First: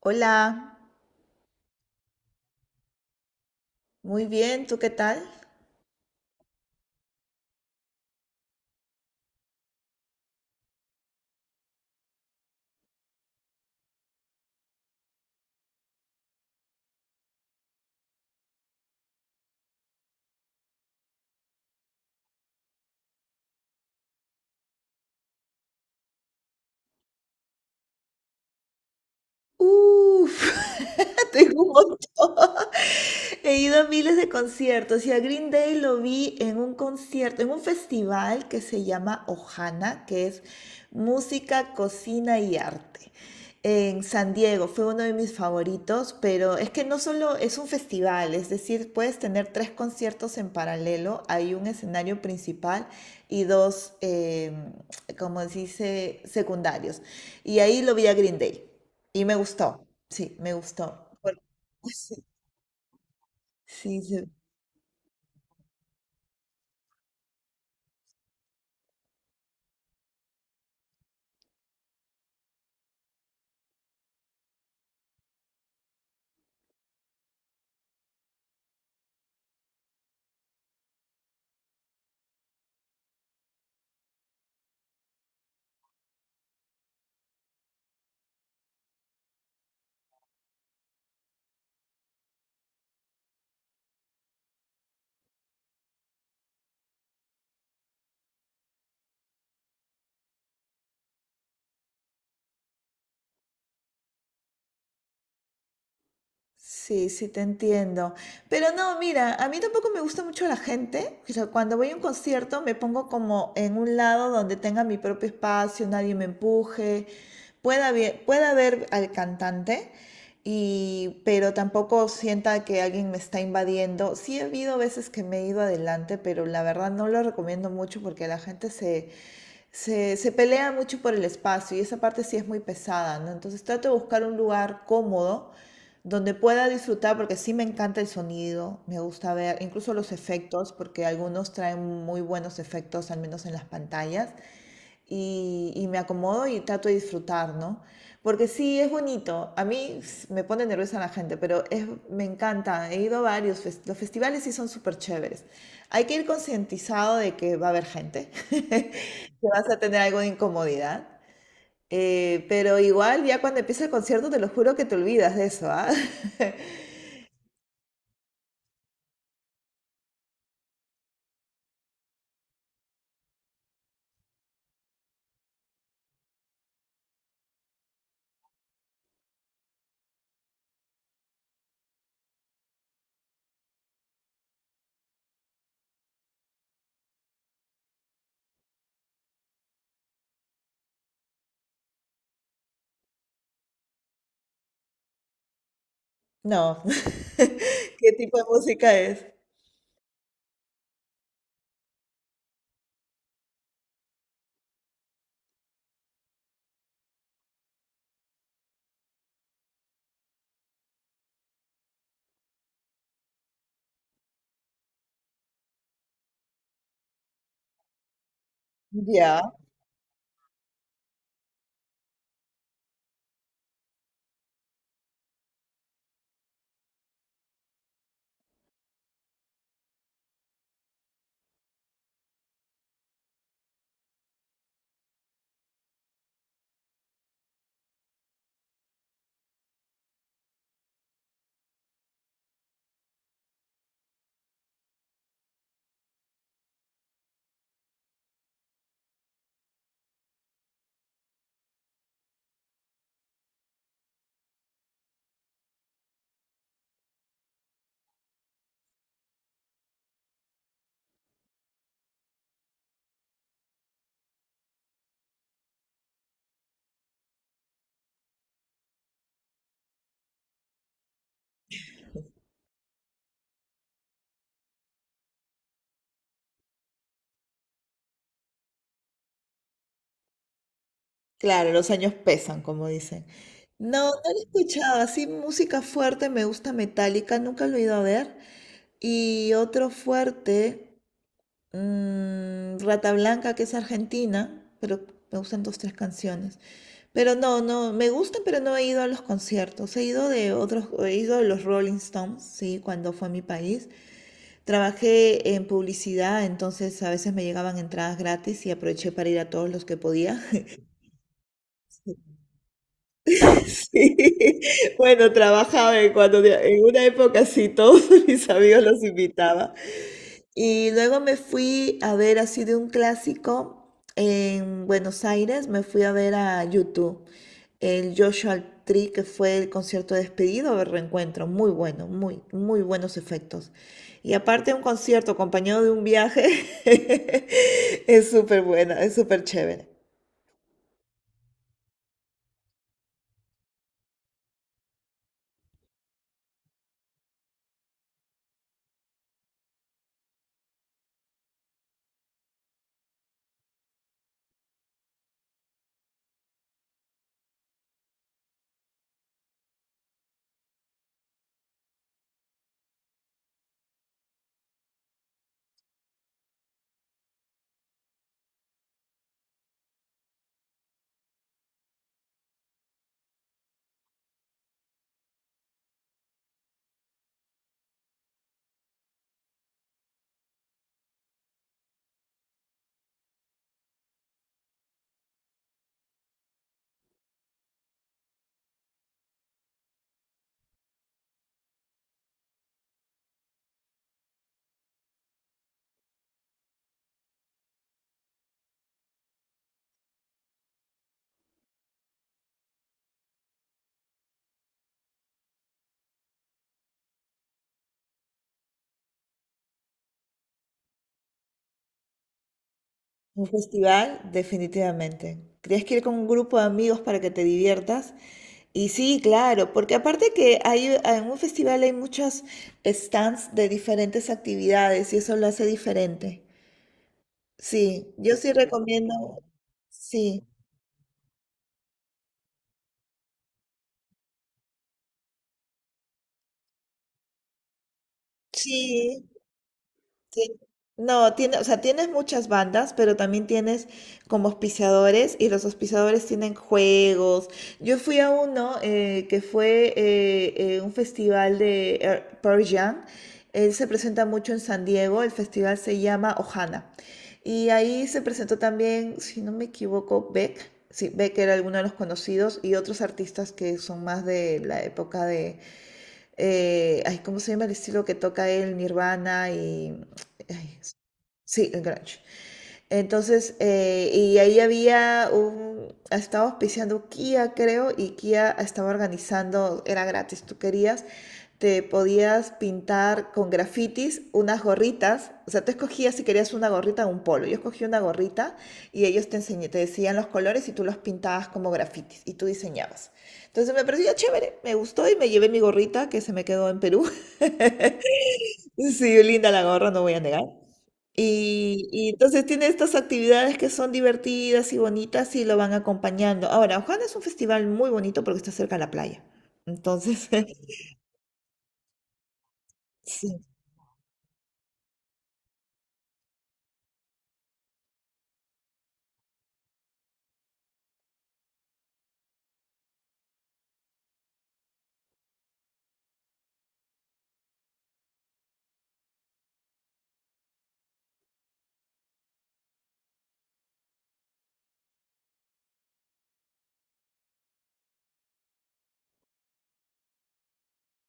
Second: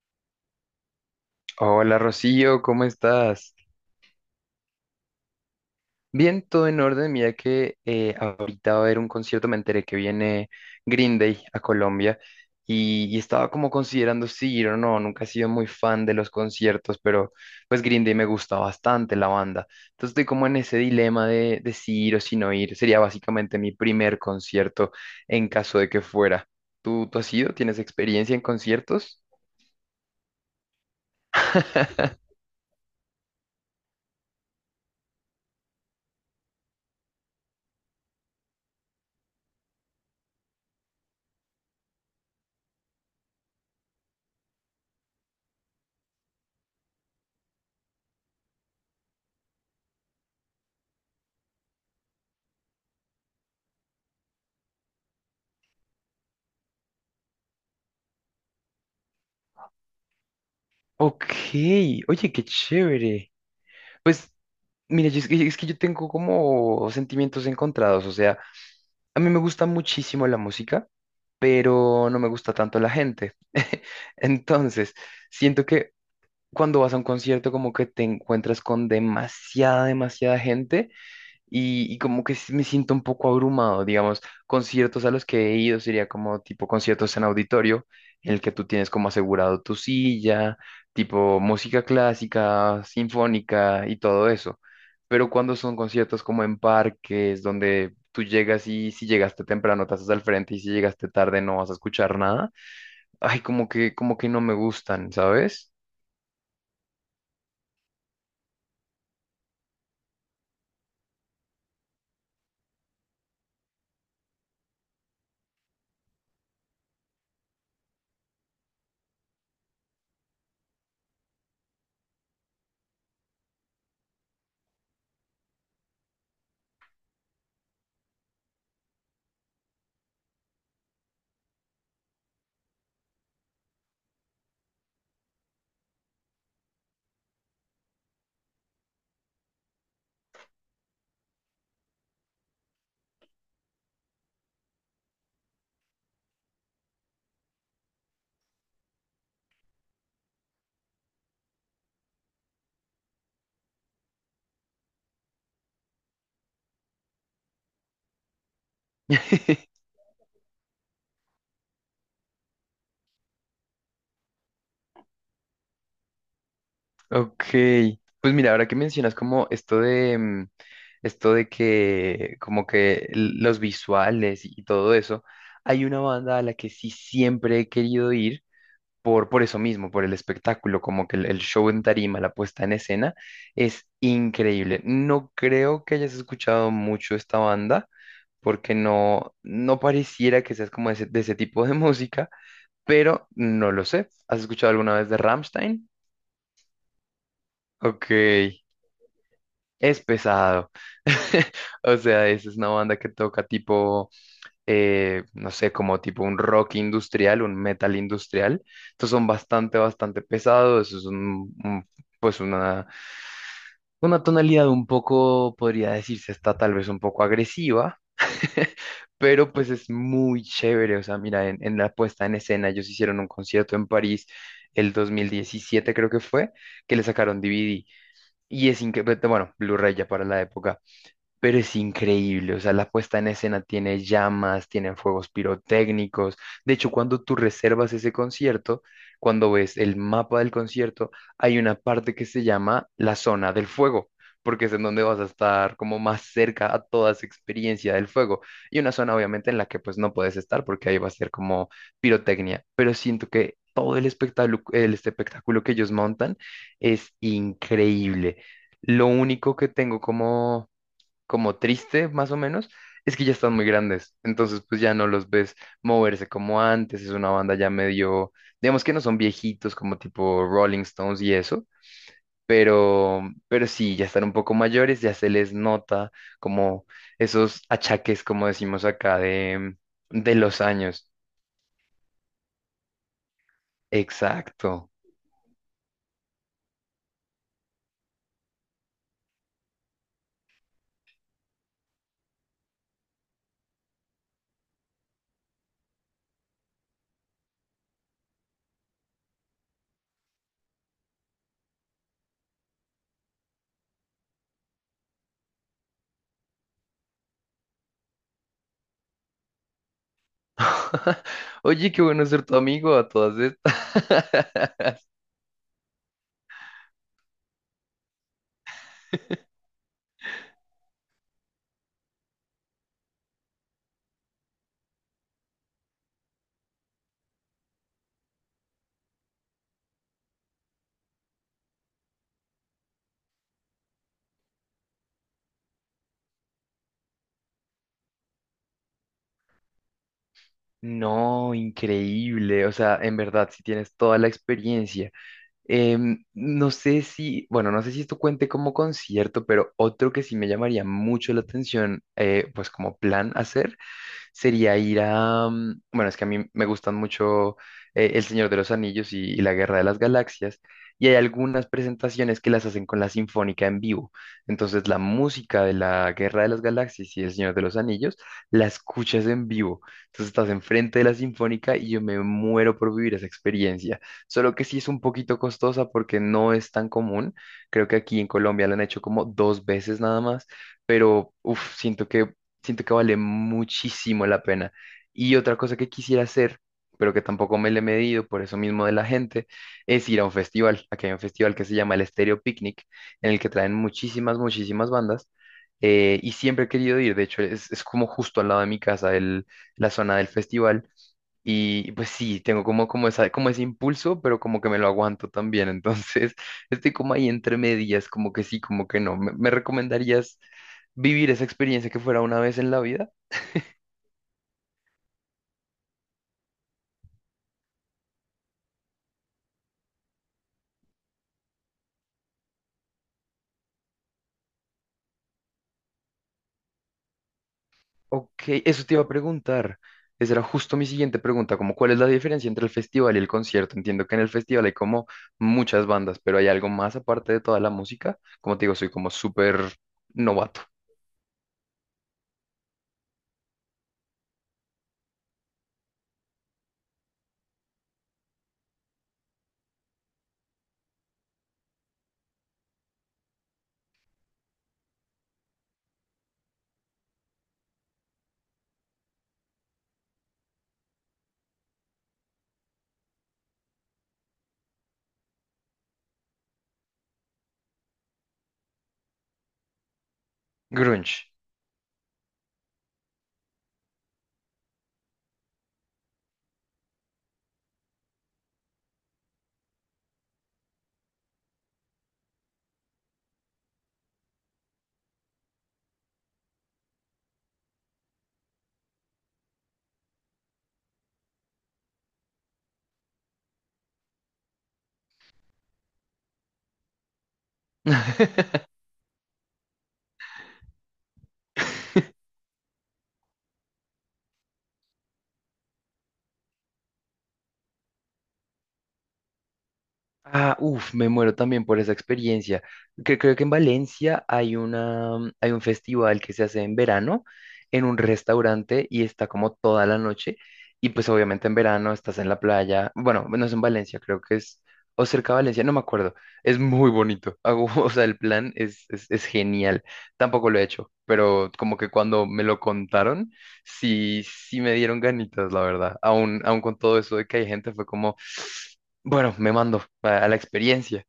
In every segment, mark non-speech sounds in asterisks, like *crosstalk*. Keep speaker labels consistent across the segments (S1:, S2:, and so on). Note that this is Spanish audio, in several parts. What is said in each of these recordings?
S1: Hola,
S2: Hola Rocío, ¿cómo estás?
S1: muy bien, ¿tú qué tal?
S2: Bien, todo en orden. Mira que ahorita va a haber un concierto, me enteré que viene Green Day a Colombia y estaba como considerando si ir o no. Nunca he sido muy fan de los conciertos, pero pues Green Day me gusta bastante la banda. Entonces estoy como en ese dilema de si ir o si no ir. Sería básicamente mi primer concierto en caso de que fuera. ¿Tú has ido? ¿Tienes experiencia en conciertos?
S1: Uf, *laughs* tengo un montón.
S2: *laughs*
S1: *laughs* He ido a miles de conciertos y a Green Day lo vi en un concierto, en un festival que se llama Ohana, que es música, cocina y arte. En San Diego fue uno de mis favoritos, pero es que no solo es un festival, es decir, puedes tener tres conciertos en paralelo, hay un escenario principal y dos, como se dice, secundarios. Y ahí lo vi a Green Day. Y me gustó, sí, me gustó.
S2: Ok,
S1: Por- *laughs*
S2: oye, qué chévere.
S1: Sí, sí.
S2: Pues, mira, es que yo tengo como sentimientos encontrados, o sea, a mí me gusta muchísimo la música, pero no me gusta tanto la gente. *laughs* Entonces, siento que cuando vas a un concierto como que te encuentras con demasiada, demasiada gente y como que me siento un poco abrumado, digamos, conciertos a los que he ido sería como tipo conciertos en auditorio, en el que tú tienes como asegurado tu silla, tipo música clásica, sinfónica y todo eso. Pero cuando son conciertos como en parques, donde tú llegas y si llegaste temprano te haces al frente y si llegaste tarde no vas a escuchar nada, ay, como que no me gustan, ¿sabes?
S1: Sí, sí, te entiendo. Pero no, mira, a mí tampoco me gusta mucho la gente. O sea, cuando voy a un concierto me pongo como en un lado donde tenga mi propio espacio, nadie me empuje, pueda ver al cantante, y, pero tampoco sienta que alguien me está invadiendo. Sí, he habido veces que me he ido adelante, pero la verdad no lo recomiendo mucho porque la gente se pelea mucho por el espacio y esa parte sí es muy pesada, ¿no? Entonces trato de buscar un lugar cómodo donde pueda disfrutar, porque sí me encanta el sonido, me gusta ver incluso los efectos, porque algunos traen muy buenos efectos, al menos en las pantallas, y me acomodo y trato de disfrutar, ¿no? Porque sí, es bonito, a mí s- me pone nerviosa la gente, pero es, me encanta, he ido a varios, fes- los festivales sí son súper chéveres. Hay que ir concientizado de que va a haber gente, *laughs* que vas a
S2: *laughs*
S1: tener algo de incomodidad. Pero igual ya cuando empieza el concierto te lo juro que te olvidas de eso, ¿ah? *laughs*
S2: Ok, pues mira, ahora que mencionas como esto de, esto de que como que los visuales y todo eso, hay una banda a la que sí siempre he querido ir por eso mismo, por el espectáculo, como que el show en tarima, la puesta en escena, es increíble. No creo que hayas escuchado mucho esta banda, porque no pareciera que seas como de de ese tipo de *laughs* música, pero no lo sé. ¿Has escuchado alguna vez de Rammstein?
S1: No. *laughs*
S2: Ok.
S1: ¿Qué tipo de música es?
S2: Es pesado. *laughs* O sea, esa es una banda que toca tipo, no sé, como tipo un rock industrial, un metal industrial. Estos son bastante, bastante pesados. Eso es pues una tonalidad un poco, podría decirse, está tal vez un poco agresiva. *laughs*
S1: Ya.
S2: Pero pues es muy chévere. O sea, mira, en la puesta en escena, ellos hicieron un concierto en París el 2017, creo que fue, que le sacaron DVD. Y es increíble, bueno, Blu-ray ya para la época pero es increíble, o sea, la puesta en escena tiene llamas, tienen fuegos pirotécnicos. De hecho, cuando tú reservas ese concierto, cuando ves el mapa del concierto, hay una parte que se llama la zona del fuego, porque es en donde vas a estar como más cerca a toda esa experiencia del fuego. Y una zona obviamente en la que pues no puedes estar porque ahí va a ser como pirotecnia, pero siento que todo el espectáculo que ellos montan es increíble. Lo único que tengo como triste, más o menos, es que ya están muy grandes. Entonces, pues ya no los ves moverse como antes. Es una banda ya medio, digamos que no son viejitos como tipo Rolling Stones y eso, pero, pero sí, ya están un poco mayores, ya se les nota como esos achaques, como decimos acá, de los años.
S1: Claro, los años pesan, como dicen. No, no lo he
S2: Exacto.
S1: escuchado. Así música fuerte, me gusta Metallica, nunca lo he ido a ver. Y otro fuerte, Rata Blanca, que es argentina, pero me gustan dos, tres canciones. Pero no, no, me gustan, pero no he ido a los conciertos. He ido de otros, he ido de los Rolling Stones, sí, cuando fue a mi país. Trabajé en publicidad, entonces a veces me llegaban entradas gratis y aproveché para ir a todos los que podía. *laughs*
S2: *laughs* Oye, qué bueno ser tu amigo a todas
S1: Sí,
S2: estas. *laughs*
S1: bueno, trabajaba en cuando en una época sí, todos *laughs* mis amigos los invitaba. Y luego me fui a ver así de un clásico en Buenos Aires, me fui a ver a YouTube el Joshua Tree, que fue el concierto de despedido de reencuentro, muy bueno, muy, muy buenos efectos. Y aparte un concierto acompañado de un viaje, *laughs* es súper buena, es súper chévere.
S2: No, increíble. O sea, en verdad, si tienes toda la experiencia. No sé si, bueno, no sé si esto cuente como concierto, pero otro que sí me llamaría mucho la atención, pues como plan hacer, sería ir a... Bueno, es que a mí me gustan mucho El Señor de los Anillos y La Guerra de las Galaxias, y hay algunas presentaciones que las hacen con la Sinfónica en vivo. Entonces, la música de La Guerra de las Galaxias y El Señor de los Anillos la escuchas en vivo. Entonces, estás enfrente de la Sinfónica y yo me muero por vivir esa experiencia. Solo que sí es un poquito costosa porque no es tan común. Creo que aquí en Colombia la han hecho como dos veces nada más, pero uf, siento que vale muchísimo la pena. Y otra cosa que quisiera hacer, pero que tampoco me le he medido por eso mismo de la gente, es ir a un festival. Aquí hay un festival que se llama el Estéreo Picnic, en el que traen muchísimas, muchísimas bandas. Y siempre he querido ir, de hecho es como justo al lado de mi casa la zona del festival y pues sí, tengo como, como, esa, como ese impulso, pero como que me lo aguanto también. Entonces, *laughs* estoy como ahí entre medias, como que sí, como que no. ¿Me recomendarías vivir esa experiencia que fuera una vez en la vida?
S1: Un festival, definitivamente. Tienes que ir con un grupo de amigos para que te diviertas. Y sí, claro, porque aparte que hay, en un festival hay muchos stands de diferentes actividades y eso lo hace diferente. Sí, yo
S2: Ok,
S1: sí
S2: eso te iba a
S1: recomiendo.
S2: preguntar. Esa era
S1: Sí,
S2: justo mi siguiente pregunta, como cuál es la diferencia entre el festival y el concierto. Entiendo que en el festival hay como muchas bandas, pero hay algo más aparte de toda la música. Como te digo, soy como
S1: sí.
S2: súper
S1: Tien-
S2: novato.
S1: No, tiene, o sea, tienes muchas bandas, pero también tienes como auspiciadores y los auspiciadores tienen juegos. Yo fui a uno que fue un festival de Pearl Jam. Él se presenta mucho en San Diego, el festival se llama Ohana. Y ahí se presentó también, si no me equivoco, Beck. Sí, Beck era alguno de los conocidos y otros artistas que son más de la época de, ay, ¿cómo se llama el estilo que toca él, Nirvana y... ay,
S2: Grunge.
S1: sí, el grunge. Entonces, y ahí había un, estaba auspiciando Kia, creo, y Kia estaba organizando, era gratis, tú querías, te podías pintar con grafitis unas gorritas, o sea, tú escogías si querías una gorrita o un polo, yo escogí una gorrita y ellos te enseñé, te decían los colores y tú los pintabas como grafitis y tú diseñabas. Entonces me pareció chévere, me gustó y me llevé mi gorrita que se me quedó en Perú. *laughs*
S2: *laughs*
S1: Sí, linda la gorra, no voy a negar. Y entonces tiene estas actividades que son divertidas y bonitas y lo van acompañando. Ahora, Ojana es un festival muy bonito porque está cerca de la playa. Entonces,
S2: Ah,
S1: *laughs*
S2: uff, me muero también por esa experiencia. Que creo
S1: sí.
S2: que en Valencia hay una, hay un festival que se hace en verano en un restaurante y está como toda la noche. Y pues obviamente en verano estás en la playa. Bueno, no es en Valencia, creo que es o cerca de Valencia, no me acuerdo. Es muy bonito. Hago, *laughs* o sea, el plan es genial. Tampoco lo he hecho, pero como que cuando me lo contaron, sí me dieron ganitas, la verdad. Aún con todo eso de que hay gente, fue como... Bueno, me mando a la experiencia.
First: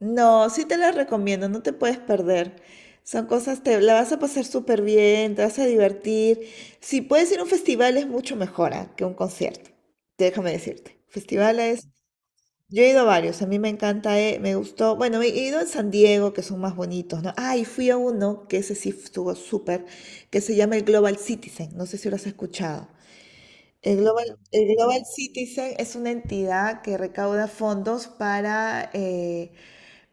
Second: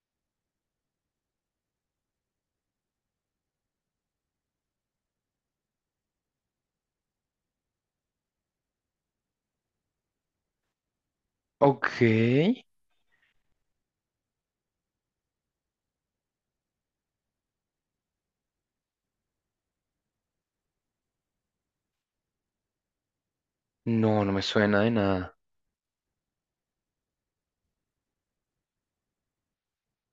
S1: No, sí te las recomiendo, no te puedes perder. Son cosas, te la vas a pasar súper bien, te vas a divertir. Si puedes ir a un festival es mucho mejor, ah, que un concierto. Déjame decirte. Festivales.
S2: Ok.
S1: Yo he ido a varios, a mí me encanta, me gustó. Bueno, he ido en San Diego, que son más bonitos, ¿no? Ah, y fui a uno, que ese sí estuvo súper, que se llama el Global Citizen, no sé si lo has escuchado.
S2: No, no me
S1: El
S2: suena de
S1: Global
S2: nada.
S1: Citizen es una entidad que recauda fondos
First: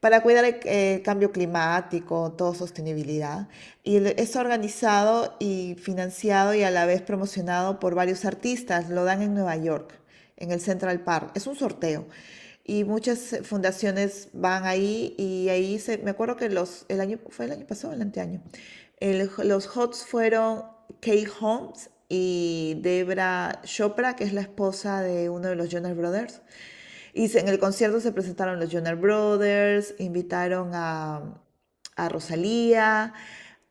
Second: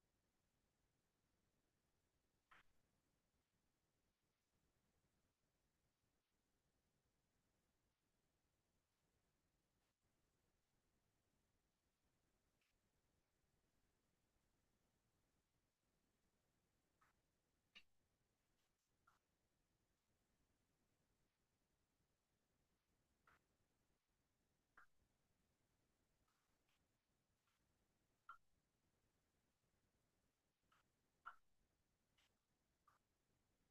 S1: para cuidar el, cambio climático, todo sostenibilidad. Y el- es organizado y financiado y a la vez promocionado por varios artistas. Lo dan en Nueva York, en el Central Park. Es un sorteo. Y muchas fundaciones van ahí y ahí se, me acuerdo que los, el año, fue el año pasado, el anteaño, el- los HOTS fueron Kate Holmes y Debra Chopra, que es la esposa de uno de los Jonas Brothers. Y en el concierto se presentaron los Jonas Brothers, invitaron a Rosalía,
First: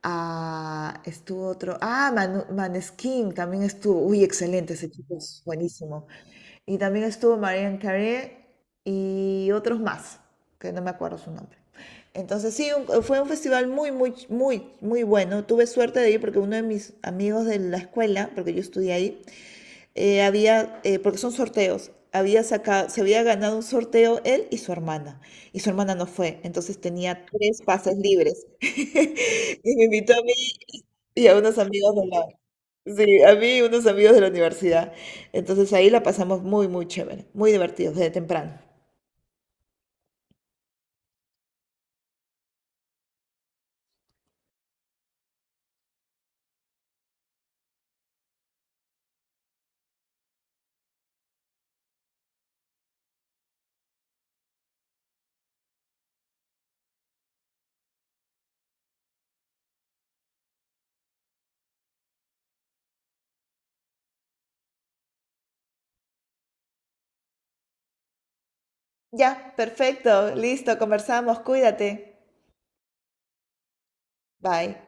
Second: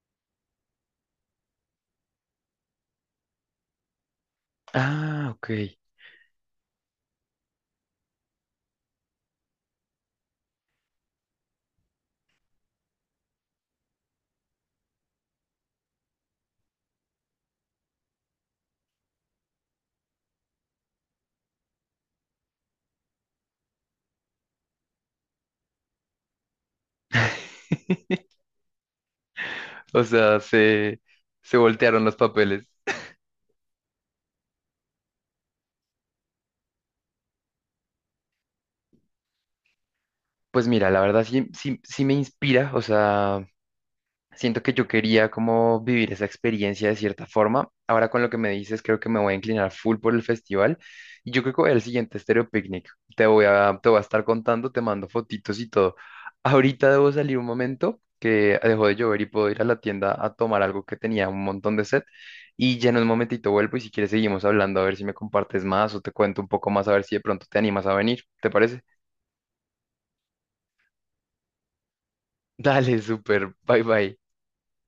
S1: a, estuvo otro, ah, Manu- Maneskin también estuvo, uy, excelente, ese chico
S2: Ah,
S1: es
S2: ok.
S1: buenísimo. Y también estuvo Marianne Carey y otros más, que no me acuerdo su nombre. Entonces sí, un- fue un festival muy, muy, muy, muy bueno. Tuve suerte de ir porque uno de mis amigos de la escuela, porque yo estudié ahí, había, porque son sorteos, había sacado, se había ganado un sorteo él y su hermana no fue, entonces tenía tres
S2: *laughs*
S1: pases libres. *laughs* Y me
S2: O
S1: invitó a mí
S2: sea,
S1: y a
S2: se
S1: unos amigos
S2: voltearon
S1: de
S2: los
S1: la,
S2: papeles.
S1: sí, a mí y unos amigos de la universidad. Entonces ahí la pasamos muy, muy chévere, muy divertidos desde temprano.
S2: Pues mira, la verdad sí me inspira, o sea, siento que yo quería como vivir esa experiencia de cierta forma. Ahora con lo que me dices, creo que me voy a inclinar full por el festival. Y yo creo que voy al siguiente Stereo Picnic. Te voy a estar contando, te mando fotitos y todo. Ahorita debo salir un momento que dejó de llover y puedo ir a la tienda a tomar algo que tenía un montón de sed. Y ya en un momentito vuelvo y si quieres seguimos hablando a ver si me compartes más o te cuento un poco más a ver si de pronto te animas a venir. ¿Te parece?
S1: Ya, perfecto, listo, conversamos, cuídate.
S2: Dale, súper. Bye bye.
S1: Bye.